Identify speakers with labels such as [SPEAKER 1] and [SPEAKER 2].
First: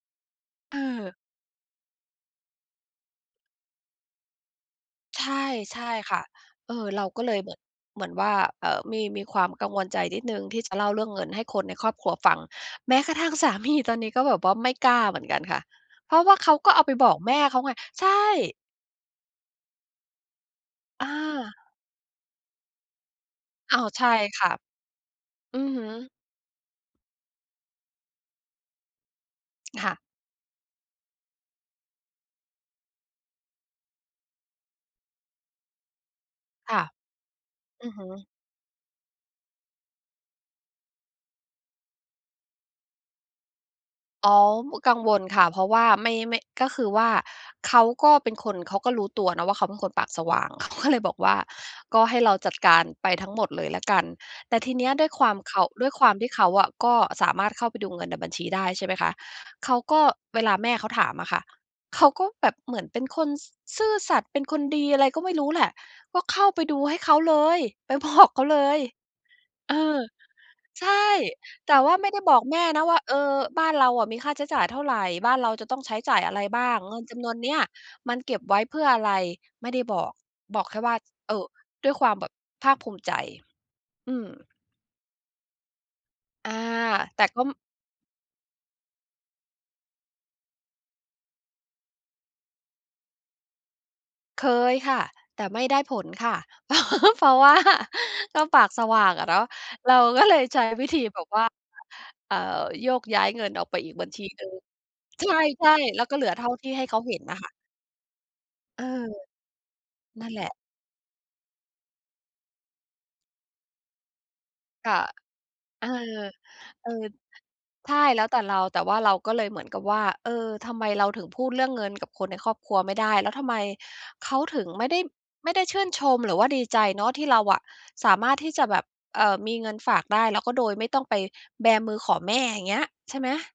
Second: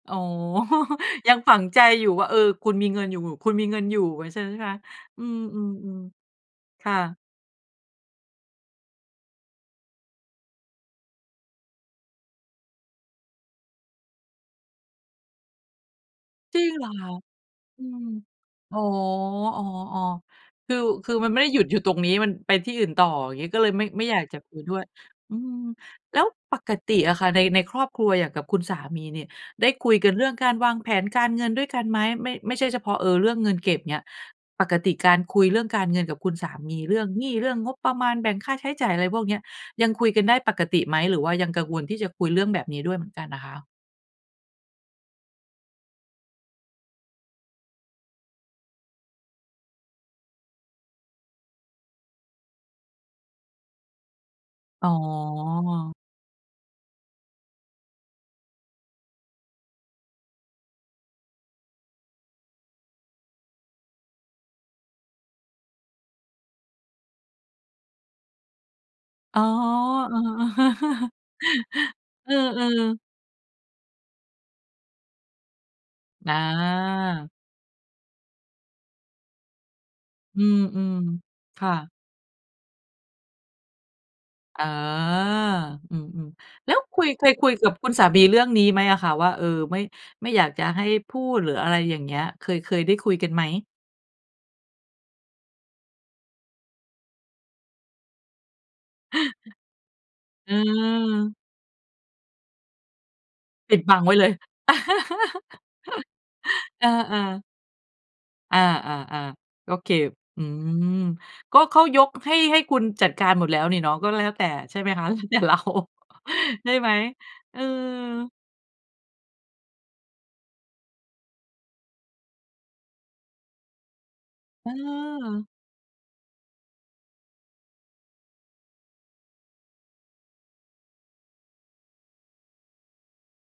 [SPEAKER 1] อ๋อ
[SPEAKER 2] เออ
[SPEAKER 1] ยังฝังใจอยู่ว่า เออ คุณมีเงินอยู่ คุณมีเงินอยู่ ใช่ไหมคะ?
[SPEAKER 2] ใ
[SPEAKER 1] อื
[SPEAKER 2] ช่ ใช่
[SPEAKER 1] ม
[SPEAKER 2] ค่ะ
[SPEAKER 1] ๆ
[SPEAKER 2] เออ
[SPEAKER 1] ๆ ค่
[SPEAKER 2] เรา
[SPEAKER 1] ะ
[SPEAKER 2] ก็เลยเหมือน เหมือนว่า เอ่อ มี มีความกังวลใจนิดหนึ่ง ที่จะเล่าเรื่องเงินให้คนในครอบครัวฟัง แม้กระทั่งสา มี ตอนนี้ก็แบบว่าไม่กล้าเหมือนกันค่ะ เพราะว่าเขา
[SPEAKER 1] จริ
[SPEAKER 2] ก็
[SPEAKER 1] ง
[SPEAKER 2] เอ
[SPEAKER 1] เห
[SPEAKER 2] า
[SPEAKER 1] รอ
[SPEAKER 2] ไป
[SPEAKER 1] ค
[SPEAKER 2] บ
[SPEAKER 1] ะ?
[SPEAKER 2] อกแม่เขาไง
[SPEAKER 1] อื
[SPEAKER 2] ใ
[SPEAKER 1] ม
[SPEAKER 2] ช่
[SPEAKER 1] อ๋อ ๆ ๆ คือ
[SPEAKER 2] อ
[SPEAKER 1] คือมันไม่ได้หยุด
[SPEAKER 2] า
[SPEAKER 1] อยู่ตรงนี้ มันไปที่อื่นต่อ งี้ก็เลย
[SPEAKER 2] อ้อ
[SPEAKER 1] ไม่
[SPEAKER 2] ใ
[SPEAKER 1] ไ
[SPEAKER 2] ช
[SPEAKER 1] ม่
[SPEAKER 2] ่
[SPEAKER 1] อยากจะ
[SPEAKER 2] ค่
[SPEAKER 1] ค
[SPEAKER 2] ะ
[SPEAKER 1] ุยด้วย อื
[SPEAKER 2] อ
[SPEAKER 1] ม
[SPEAKER 2] ือฮึ
[SPEAKER 1] แล้วปกติอะค่ะ ใน ในครอบครัวอย่างกับคุณสามีนี่ ได้
[SPEAKER 2] ค
[SPEAKER 1] คุ
[SPEAKER 2] ่ะ
[SPEAKER 1] ยกันเรื่องการวางแผนการเงินด้วยกันไหม? ไม่ ไม่ใช่เฉพาะ เอ่อ เรื่องเงินเก็บเนี่ย ปกติการคุยเรื่องการเงินกับคุณสาม
[SPEAKER 2] ค
[SPEAKER 1] ี
[SPEAKER 2] ่ะ
[SPEAKER 1] เรื่องหนี้ เรื่องงบ
[SPEAKER 2] อ
[SPEAKER 1] ป
[SPEAKER 2] ื
[SPEAKER 1] ร
[SPEAKER 2] อ
[SPEAKER 1] ะ
[SPEAKER 2] ฮ
[SPEAKER 1] มาณ
[SPEAKER 2] ึ
[SPEAKER 1] แบ่งค่าใช้จ่าย อะไรพวกเนี้ย ยังคุยกันได้ปกติไหม หรือว่ายังกังวล ที่จะคุยเรื่องแบบนี้ด้วยเหมือนกันน่ะคะ?
[SPEAKER 2] อ๋อ กังวลค่ะ เพราะว่าไม่ ไม่ ก็คือว่า เขาก็เป็นคน เขาก็รู้ตัวเนาะว่า เขาเป็นคนปากสว่าง เขาก็เลยบอกว่า ก็ให้เราจัดการไปทั้งหมดเลยแล้วกัน แต่ทีเ
[SPEAKER 1] อ
[SPEAKER 2] นี
[SPEAKER 1] ๋
[SPEAKER 2] ้ยด้วยความเขา ด้ว
[SPEAKER 1] อ
[SPEAKER 2] ยความที่เขาอะ ก็สามารถเข้าไปดูเงินในบัญชีได้ ใช่ไหมคะ เขาก็ เวลาแม่เขาถามอะค่ะ เขาก็แบบเหมือนเป็นคน ซ ซื่อสัตย์ เป็นคนดี อะไรก็ไม่รู้แหละ ก็เข้าไปดูให้เขาเลย ไป บอก เขาเลย
[SPEAKER 1] อ๋อ
[SPEAKER 2] เออ ใช่ แต่ว่าไม่ได้
[SPEAKER 1] เอ
[SPEAKER 2] บ
[SPEAKER 1] อ
[SPEAKER 2] อกแม
[SPEAKER 1] เออ
[SPEAKER 2] ่
[SPEAKER 1] เ
[SPEAKER 2] น
[SPEAKER 1] ออ
[SPEAKER 2] ะว่า
[SPEAKER 1] ๆ
[SPEAKER 2] เอ่อ บ้านเราอะมีค่าใช้จ่ายเท่าไร บ้านเราจะต้องใช้จ่าย
[SPEAKER 1] อ
[SPEAKER 2] อะไรบ้าง เงินจ
[SPEAKER 1] า
[SPEAKER 2] ำนวนนี้มันเก็บไว้เพื่ออะไร? ไม่ได้บอก
[SPEAKER 1] อื
[SPEAKER 2] บอกแค่ว่า
[SPEAKER 1] ม
[SPEAKER 2] เอ่อ
[SPEAKER 1] ๆ ค่
[SPEAKER 2] ด้
[SPEAKER 1] ะ
[SPEAKER 2] วยความแบบภาคภูมิใจ อืม
[SPEAKER 1] อ๋อ อืม
[SPEAKER 2] อา
[SPEAKER 1] ๆ แล้วคุย
[SPEAKER 2] แ
[SPEAKER 1] เ
[SPEAKER 2] ต
[SPEAKER 1] ค
[SPEAKER 2] ่
[SPEAKER 1] ย
[SPEAKER 2] ก็
[SPEAKER 1] คุยกับคุณสามีเรื่องนี้ไหมอะคะ ว่า เอ่อ ไม่ ไม่อยากจะให้พูด หรืออะไรอย่างเงี้ย เคย เคยได้คุยกันไหม?
[SPEAKER 2] เคยค่ะ แต่ไม่ได้ผลค่ะ เพราะ เพราะว่า ก็ปากสว่างอะเนาะ เราก็เลย
[SPEAKER 1] อ
[SPEAKER 2] ใช้วิธีแบบ
[SPEAKER 1] ืม
[SPEAKER 2] ว่า เอ่อ โยกย้ายเงินออก
[SPEAKER 1] ป
[SPEAKER 2] ไ
[SPEAKER 1] ิ
[SPEAKER 2] ป
[SPEAKER 1] ด
[SPEAKER 2] อี
[SPEAKER 1] บ
[SPEAKER 2] ก
[SPEAKER 1] ัง
[SPEAKER 2] บั
[SPEAKER 1] ไ
[SPEAKER 2] ญ
[SPEAKER 1] ว้
[SPEAKER 2] ช
[SPEAKER 1] เล
[SPEAKER 2] ี
[SPEAKER 1] ย
[SPEAKER 2] หนึ่ง ใช่ ๆ แล้วก็เหลือเท่าที่ใ
[SPEAKER 1] เ
[SPEAKER 2] ห้
[SPEAKER 1] อ
[SPEAKER 2] เขาเห
[SPEAKER 1] อ
[SPEAKER 2] ็นน่ะ
[SPEAKER 1] ๆ
[SPEAKER 2] ค่ะ
[SPEAKER 1] อา
[SPEAKER 2] เออ
[SPEAKER 1] ๆ ๆ โอเค
[SPEAKER 2] นั่นแ
[SPEAKER 1] อ
[SPEAKER 2] ห
[SPEAKER 1] ื
[SPEAKER 2] ละ
[SPEAKER 1] ม ก็เขายกให้ ให้คุณจัดการหมดแล้วนี่เนาะ ก็แล้วแต่ ใช่ไหม
[SPEAKER 2] ค่ะ
[SPEAKER 1] คะ แล้วแต่ เรา
[SPEAKER 2] เออ
[SPEAKER 1] ใช่
[SPEAKER 2] เ
[SPEAKER 1] ไ
[SPEAKER 2] อ
[SPEAKER 1] หม
[SPEAKER 2] อ
[SPEAKER 1] เออ?
[SPEAKER 2] ใช่แล้วแต่เรา แต่ว่าเราก็เลยเหมือนกับว่า เออ ทำไมเราถึงพูดเรื่องเงิน กับคนในครอบครัวไม่ได้ แล้วทำไมเขาถึง
[SPEAKER 1] เ
[SPEAKER 2] ไม่ได้
[SPEAKER 1] ออ
[SPEAKER 2] ไม่ได้ชื่นชม หรือว่าดีใจเนาะ ที่เราอะ สามารถที่จะแบบ เอ่อ มีเงินฝากได้ แล้วก็โดยไม่ต้องไปแบมือขอแม่ อย่างเงี้ย ใช่ไหม